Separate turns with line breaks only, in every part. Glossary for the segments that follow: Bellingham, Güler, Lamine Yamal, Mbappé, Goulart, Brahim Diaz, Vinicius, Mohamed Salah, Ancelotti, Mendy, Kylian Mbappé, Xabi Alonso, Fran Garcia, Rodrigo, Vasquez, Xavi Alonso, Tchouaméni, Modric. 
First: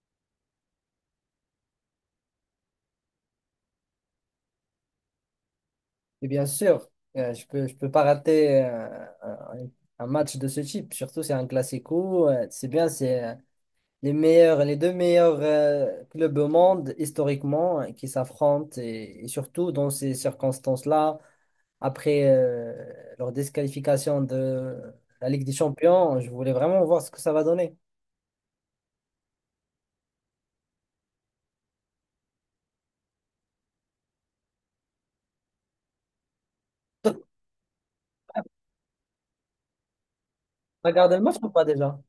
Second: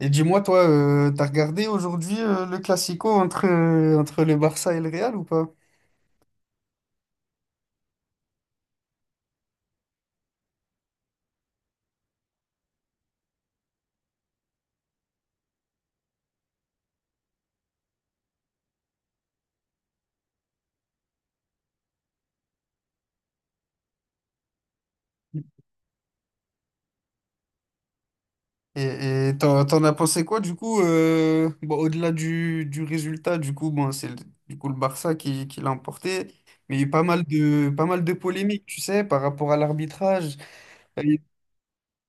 Et dis-moi, toi, t'as regardé aujourd'hui le Classico entre, entre le Barça et le Real ou pas?
Et bien sûr, je peux pas rater un match de ce type. Surtout, c'est un Classico. C'est bien, c'est les meilleurs, les deux meilleurs clubs au monde historiquement qui s'affrontent et surtout dans ces circonstances-là, après leur disqualification de la Ligue des Champions, je voulais vraiment voir ce que ça va donner.
Et t'en as pensé quoi du coup bon, au-delà du résultat, du coup, bon, du coup le Barça qui l'a emporté, mais il y a eu pas mal de polémiques, tu sais, par rapport à l'arbitrage.
T'as
Euh,
regardé le match ou pas déjà?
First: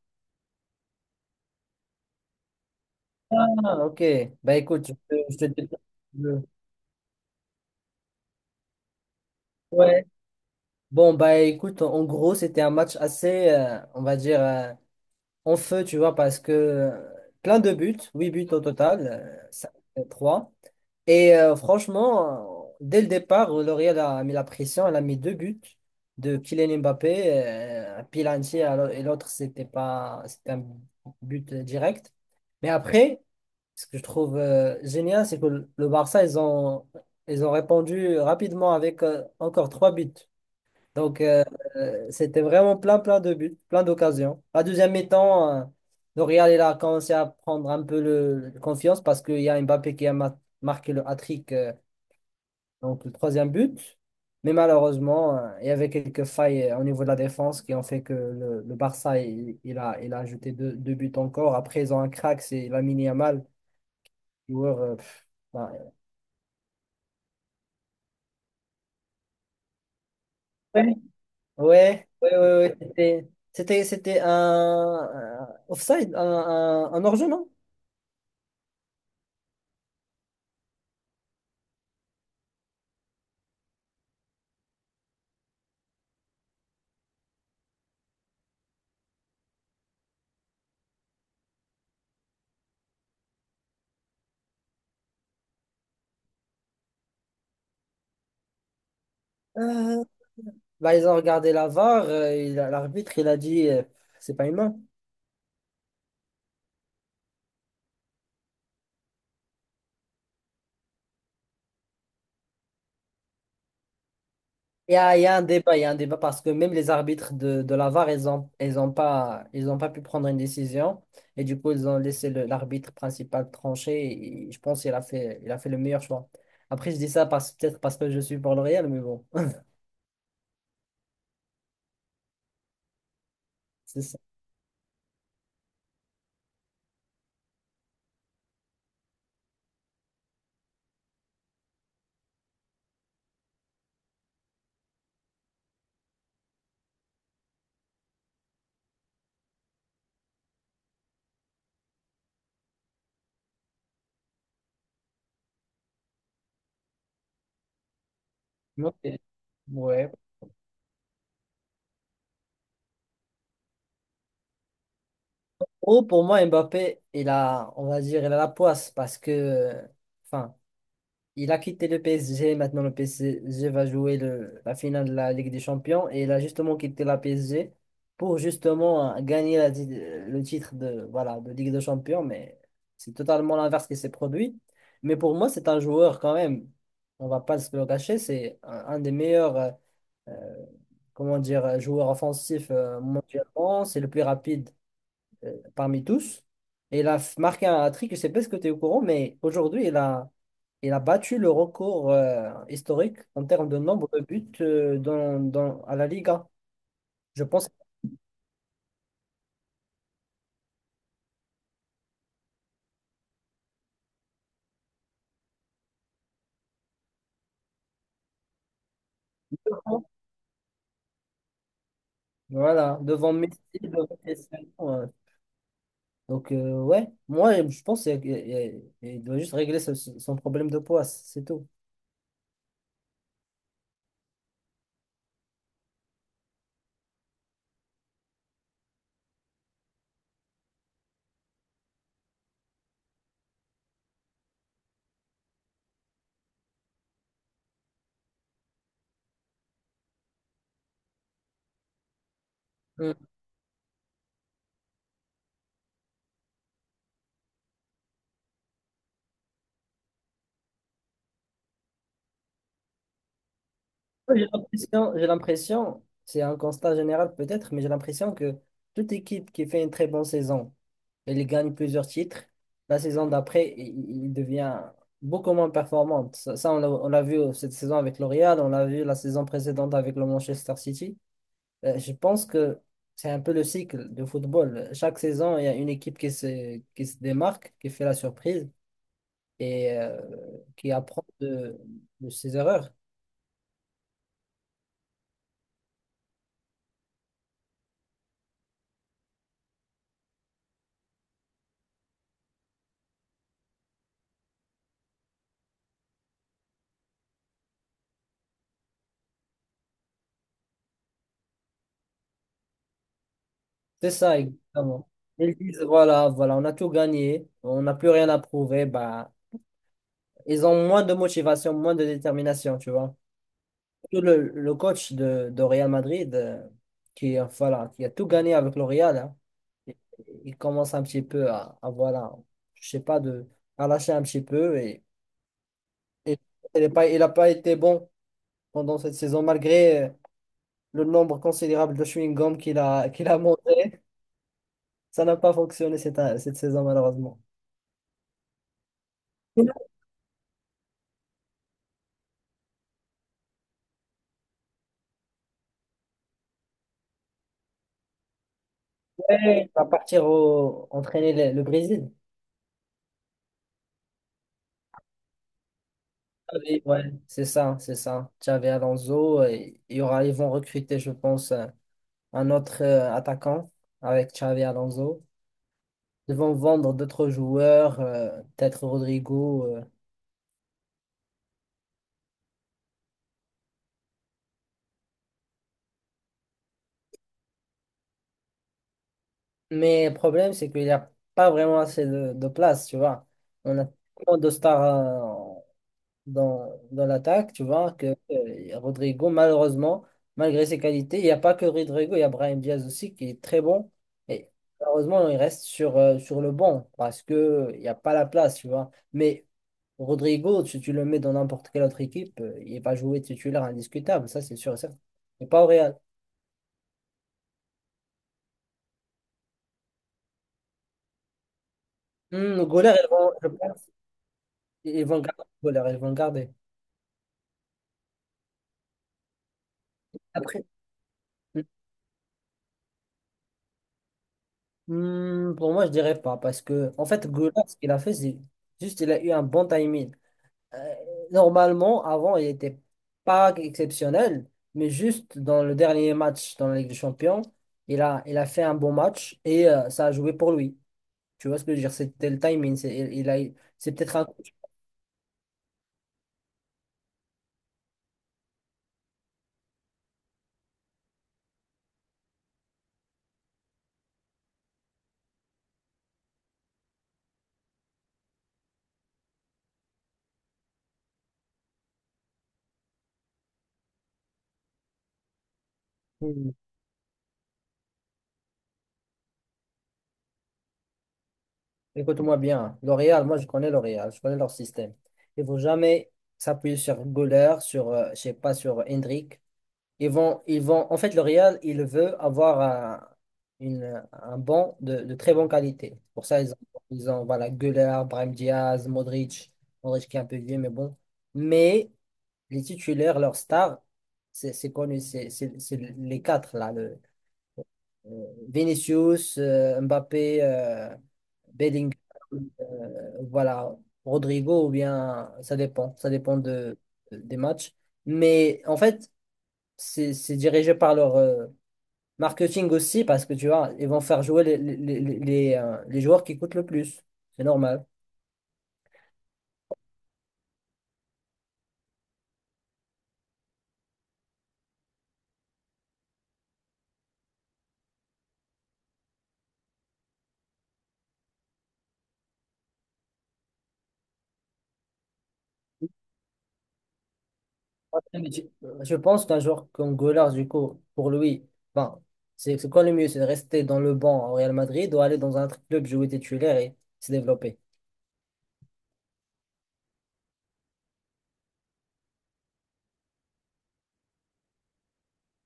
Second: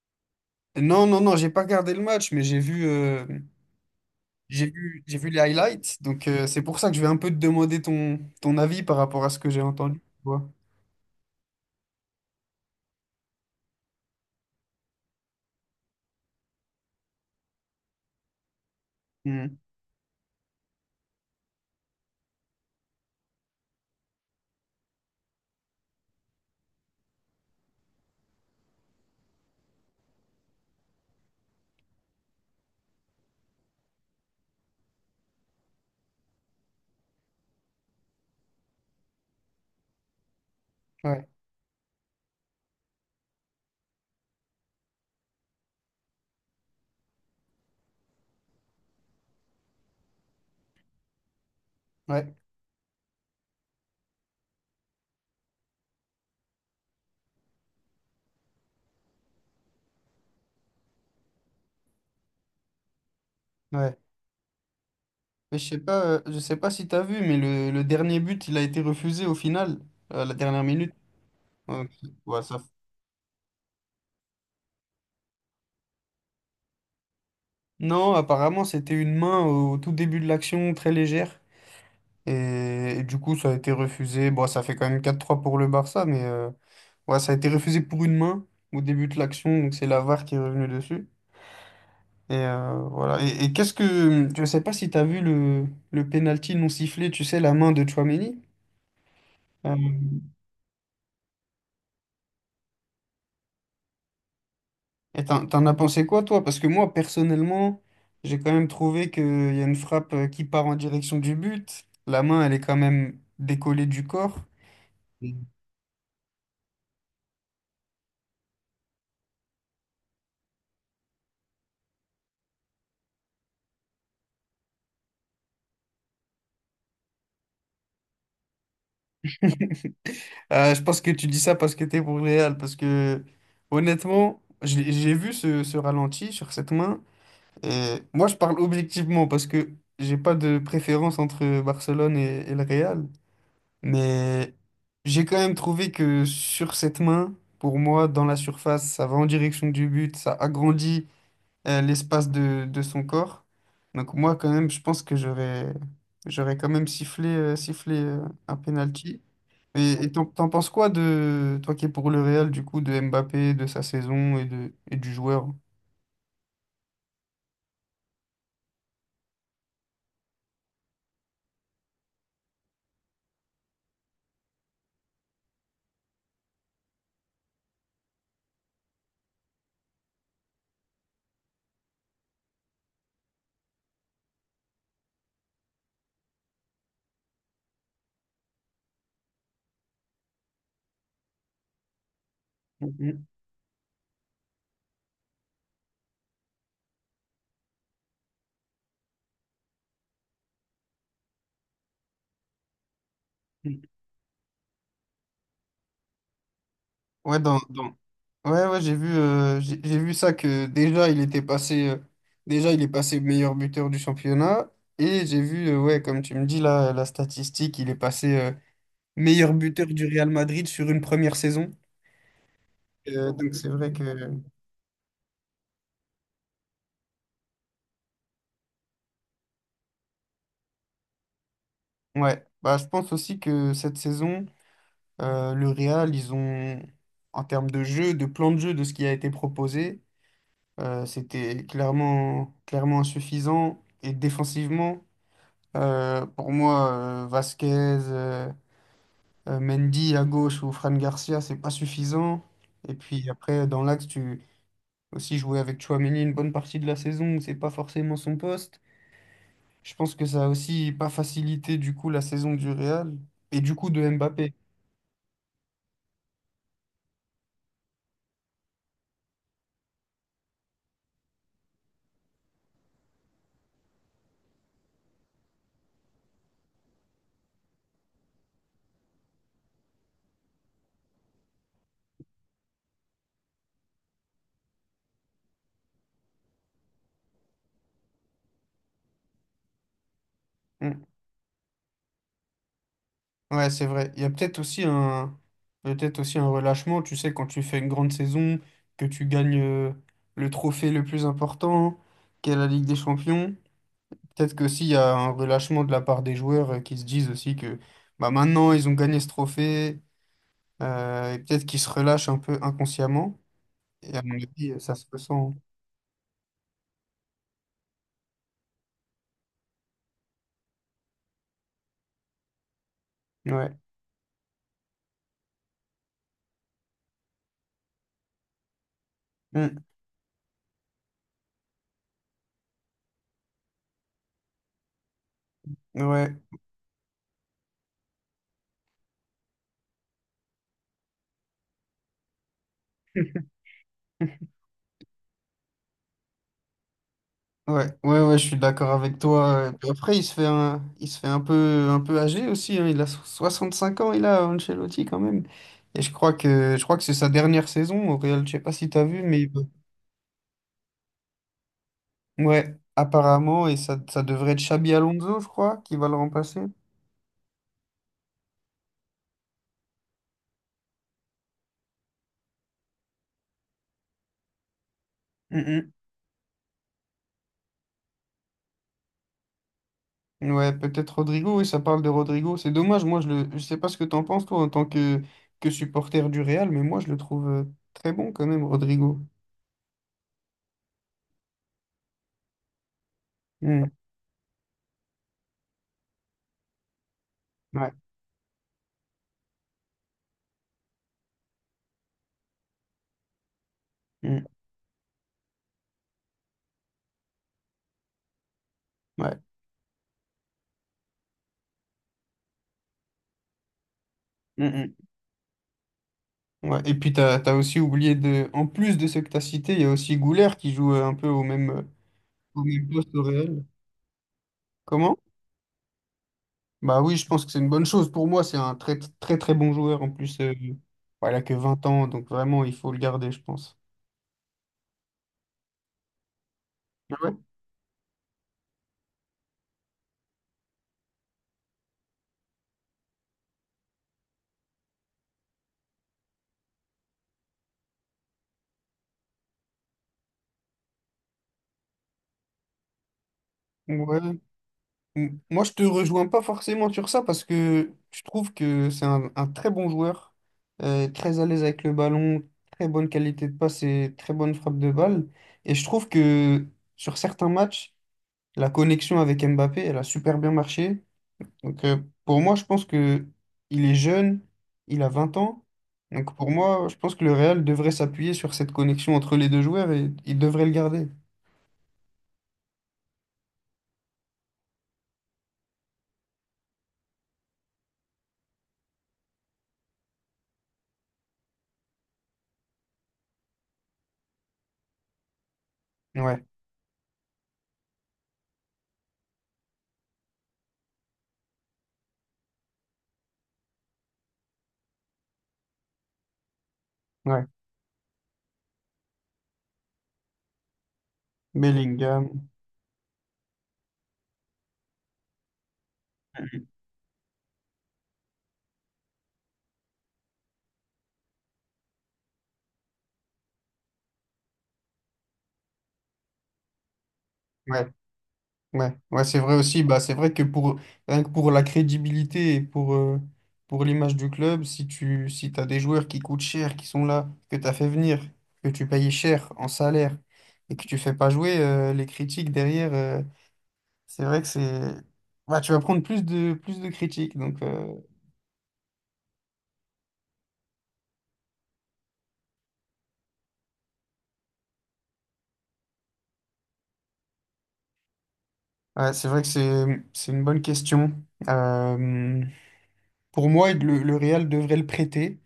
Non, non, non, j'ai pas regardé le match, mais
Ah, ok. Bah écoute, je te,
j'ai vu
je
les
te dis.
highlights, donc
je-
c'est pour ça que je vais un peu te demander ton avis par rapport à ce que j'ai entendu.
ouais.
Tu vois.
Bon, bah écoute, en gros, c'était un match assez, on va dire, en feu, tu vois, parce que plein de buts, 8 buts au total,
Hmm.
3 et franchement, dès le départ, L'Oréal a mis la pression, elle a mis 2 buts de Kylian Mbappé, un Pilanti et l'autre, c'était pas, c'était un but direct. Mais après, ce que je trouve génial, c'est que le Barça, ils ont répondu rapidement avec encore 3 buts. Donc,
Ouais,
c'était vraiment plein, plein de buts, plein d'occasions. La deuxième mi-temps, le Real il a commencé à prendre un peu le confiance parce qu'il y a Mbappé qui a marqué le hat-trick,
ouais,
donc le troisième but. Mais malheureusement, il y avait quelques failles au niveau de la défense qui ont fait que le Barça, il a ajouté 2 buts encore. Après, ils ont un crack, c'est Lamine Yamal,
ouais.
joueur,
Mais
ben,
je sais pas si t'as vu, mais le dernier but, il a été refusé au final, à la dernière
ouais.
minute. Donc,
Ouais, ouais, ouais,
ouais, ça-
ouais, C'était un offside, un hors-jeu, non?
Non, apparemment, c'était une main au tout début de l'action, très légère. Et du coup, ça a été refusé. Bon, ça fait quand même 4-3 pour le Barça, mais ouais, ça a été refusé pour une main au début de l'action. Donc, c'est la VAR qui est revenue dessus. Voilà. Et qu'est-ce que. Je sais pas si t'as vu le penalty non sifflé, tu sais, la main de Tchouaméni. Euh,
Euh, Bah, ils ont regardé la VAR, l'arbitre, il a dit, c'est pas humain.
Et t'en as pensé quoi, toi? Parce que moi, personnellement, j'ai quand même trouvé qu'il y a une frappe qui part en direction du but. La main, elle est quand même décollée du corps.
Il y
Mm.
a un débat, il y a un débat parce que même les arbitres de la VAR, ils ont pas pu prendre une décision. Et du coup, ils ont laissé l'arbitre principal trancher. Et je pense qu'il a fait le meilleur choix. Après, je dis ça peut-être parce que je suis pour le Real, mais bon,
Je pense que tu dis ça parce que t'es pour le Real. Parce que,
c'est ça.
honnêtement, j'ai vu ce ralenti sur cette main. Et moi, je parle objectivement parce que j'ai pas de préférence entre Barcelone et le Real. Mais j'ai quand même trouvé que sur cette main, pour moi, dans la surface, ça va en direction du but, ça agrandit l'espace de son corps. Donc moi, quand même, je pense que j'aurais quand même sifflé un
Ok.
penalty. Et et
Ouais.
t'en t'en penses quoi de toi qui es pour le Real, du coup, de Mbappé, de sa saison et du joueur?
Oh, pour moi, Mbappé, on va dire, il a la poisse parce que, enfin, il a quitté le PSG, maintenant le PSG va jouer la finale de la Ligue des Champions et il a justement quitté la PSG pour justement gagner le titre de, voilà, de Ligue des Champions, mais c'est totalement l'inverse qui s'est produit. Mais pour moi, c'est un joueur quand même, on va pas se le cacher, c'est un des meilleurs euh, comment dire, joueurs offensifs
Mhm.
mondialement, c'est le plus rapide parmi tous. Et il a marqué un hat-trick, je ne sais pas ce que tu es au courant, mais aujourd'hui, il a battu le record historique en termes de nombre de buts à la Liga.
Ouais,
Je
dans,
pense que-
dans- Ouais, ouais, j'ai vu ça que déjà il est passé meilleur buteur du championnat et j'ai vu, ouais, comme tu me dis là, la statistique, il est passé meilleur buteur du Real Madrid sur une première saison.
voilà, devant
Donc
Messi,
c'est vrai que,
devant Cristiano. Donc, ouais, moi, je pense qu'il doit juste régler son problème de poids, c'est tout.
ouais, bah je pense aussi que cette saison, le Real, ils ont, en termes de jeu, de plan de jeu, de ce qui a été proposé, c'était clairement insuffisant et défensivement. Pour moi, Vasquez, Mendy à gauche ou Fran Garcia, c'est pas suffisant. Et
Mm.
puis après, dans l'axe, tu aussi jouer avec Chouameni une bonne partie de la saison où c'est pas forcément son poste. Je pense que ça a aussi pas facilité du coup la saison du Real et du coup de
J'ai
Mbappé.
l'impression, c'est un constat général peut-être, mais j'ai l'impression que toute équipe qui fait une très bonne saison, il gagne plusieurs titres. La saison d'après, il devient beaucoup moins performant. Ça, on l'a vu cette saison avec L'Oréal, on l'a vu la saison précédente avec le Manchester City. Je pense que c'est un peu le cycle de football. Chaque saison, il y a une équipe qui se démarque, qui fait la surprise et qui
Mm.
apprend de ses erreurs.
Ouais, c'est vrai. Il y a peut-être aussi un Peut-être aussi un relâchement, tu sais, quand tu fais une grande saison, que tu gagnes le trophée le plus important, qu'est la Ligue des Champions. Peut-être qu'aussi, il y a un relâchement de la part des joueurs qui se disent aussi que bah, maintenant, ils ont gagné ce trophée, et peut-être qu'ils se relâchent un peu inconsciemment.
C'est
Et à mon
ça,
avis, ça se
exactement. Ils
ressent.
disent, voilà, voilà, on a tout gagné, on n'a plus rien à prouver, bah, ils ont moins de motivation, moins de détermination, tu vois.
Hein. Ouais.
Tout le coach de Real Madrid, voilà, qui a tout gagné avec le Real, hein,
Mm.
il il commence un petit peu à, voilà, je sais pas, à lâcher un petit peu. Et,
Ouais.
et, il a pas été bon pendant cette saison, malgré le nombre considérable de chewing-gum qu'il a monté. Ça n'a pas fonctionné cette saison, malheureusement.
Ouais, ouais, ouais, je suis d'accord avec toi. Et
Sinon,
puis après, il se fait un peu âgé aussi. Hein. 5 ans, il a Ancelotti quand même. Et je crois que c'est sa dernière saison au Real. Je sais pas si tu as vu, mais
il va partir entraîner le Brésil.
ouais, apparemment, et ça devrait être Xabi Alonso, je crois, qui va le remplacer.
Xavi, ouais, c'est ça, c'est ça. Xavi Alonso, ils vont recruter, je pense, un autre attaquant avec Xavi Alonso.
Mm, mm.
Ils vont vendre d'autres joueurs, peut-être Rodrigo.
Ouais, peut-être Rodrigo, oui, ça parle de Rodrigo. C'est dommage, moi je sais pas ce que t'en penses toi en tant que supporter du Real, mais moi je le trouve très bon quand même, Rodrigo.
Mais le problème, c'est qu'il n'y a pas vraiment assez de place, tu vois. On a
Mm.
tellement de stars dans l'attaque, tu
Ouais.
vois, que Rodrigo, malheureusement, malgré ses qualités, il n'y a pas que Rodrigo, il y a Brahim Diaz aussi qui est très bon.
Mm.
Et malheureusement, il reste sur le banc parce que il n'y a pas la place, tu vois.
Ouais.
Mais Rodrigo, si tu le mets dans n'importe quelle autre équipe, il va jouer titulaire indiscutable, ça c'est sûr et
Mm,
certain. Mais pas au Real.
mm. Ouais. Et puis t'as aussi oublié de. En plus de ceux que t'as cités, il y a aussi Goulart qui joue un peu
Hmm,
au
le
même
goaler, ils
poste au
vont, je
Real.
pense, ils vont
Comment?
le garder le goaler, ils vont le garder.
Bah oui, je pense que c'est une bonne chose. Pour moi, c'est un très très très bon joueur. En plus,
Après,
voilà, que 20 ans, donc vraiment, il faut le garder, je pense.
hmm, pour moi, je dirais pas parce que, en fait,
Ah,
goaler, ce qu'il a fait, c'est juste il a eu un bon timing. Euh, Normalement, avant, il n'était pas exceptionnel, mais juste dans le dernier match dans la Ligue des Champions, il a fait un bon match et ça a joué pour lui. Tu vois ce que je veux dire? C'était le timing. C'est, il a, C'est
ouais,
peut-être
ouais,
un coach.
Moi, je te rejoins pas forcément sur ça parce que je trouve que c'est un très bon joueur, très à l'aise avec le ballon, très bonne qualité de passe et très bonne frappe de balle. Et je trouve que sur certains matchs, la connexion avec Mbappé, elle a super bien marché. Donc, pour moi, je pense que il est jeune, il a 20 ans. Donc,
Hmm.
pour moi, je pense que le Real devrait s'appuyer sur cette connexion entre les deux joueurs et il devrait le garder.
Écoute-moi bien. Hein, L'Oréal, moi, je connais L'Oréal, je connais leur système. Il ne faut jamais s'appuyer sur Goller, sur, je sais pas, sur Hendrik. Ils vont, en fait, le Real, il veut avoir un, une, un banc de très bonne qualité. Pour ça,
Ouais,
ils ont voilà, Güler, Brahim Diaz, Modric, Modric qui est un peu vieux, mais bon. Mais les titulaires, leurs stars, c'est connu, c'est les quatre, là.
ouais.
Vinicius, Mbappé, Bellingham,
Bellingham.
voilà, Rodrigo, ou bien, ça dépend
Mhm.
des matchs. Mais en fait, c'est dirigé par leur marketing aussi, parce que tu vois, ils vont faire jouer les joueurs qui coûtent le plus. C'est normal.
Ouais. Ouais, ouais, c'est vrai aussi. Bah, c'est vrai que pour, rien que pour la crédibilité et pour l'image du club, si t'as des joueurs qui coûtent cher, qui sont là, que tu as fait venir, que tu payes cher en salaire et que tu fais pas jouer, les critiques derrière, c'est vrai que c'est. Bah, tu vas prendre plus de critiques. Donc,
Ah, mais je pense qu'un joueur comme Gollars, du coup, pour lui, enfin, c'est quoi le mieux? C'est de rester dans le banc au Real Madrid ou aller dans un autre club jouer titulaire et se développer?
ouais, c'est vrai que c'est une bonne question. Euh, pour moi, le Real devrait le prêter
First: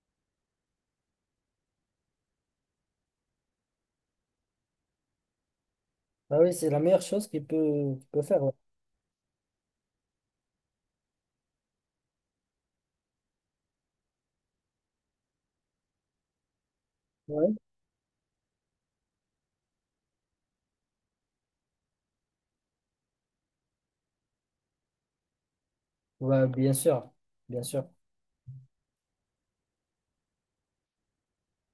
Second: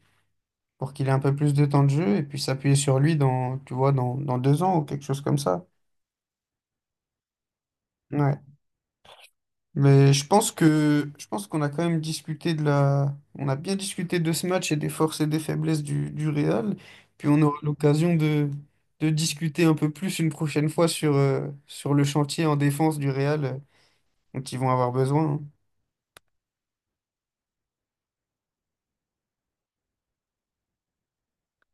pour qu'il ait un peu plus de temps de jeu et puis s'appuyer sur lui dans, tu vois, dans 2 ans ou quelque chose comme ça.
Bah oui, c'est la meilleure chose qu'il peut
Ouais.
faire.
Mais je pense qu'on a quand même discuté de la on a bien discuté de ce match et des forces et des faiblesses du Real. Puis on
Ouais.
aura l'occasion de discuter un peu plus une prochaine fois sur, sur le chantier en défense du Real dont ils vont avoir besoin. Hein.
Ouais, bien sûr, bien sûr.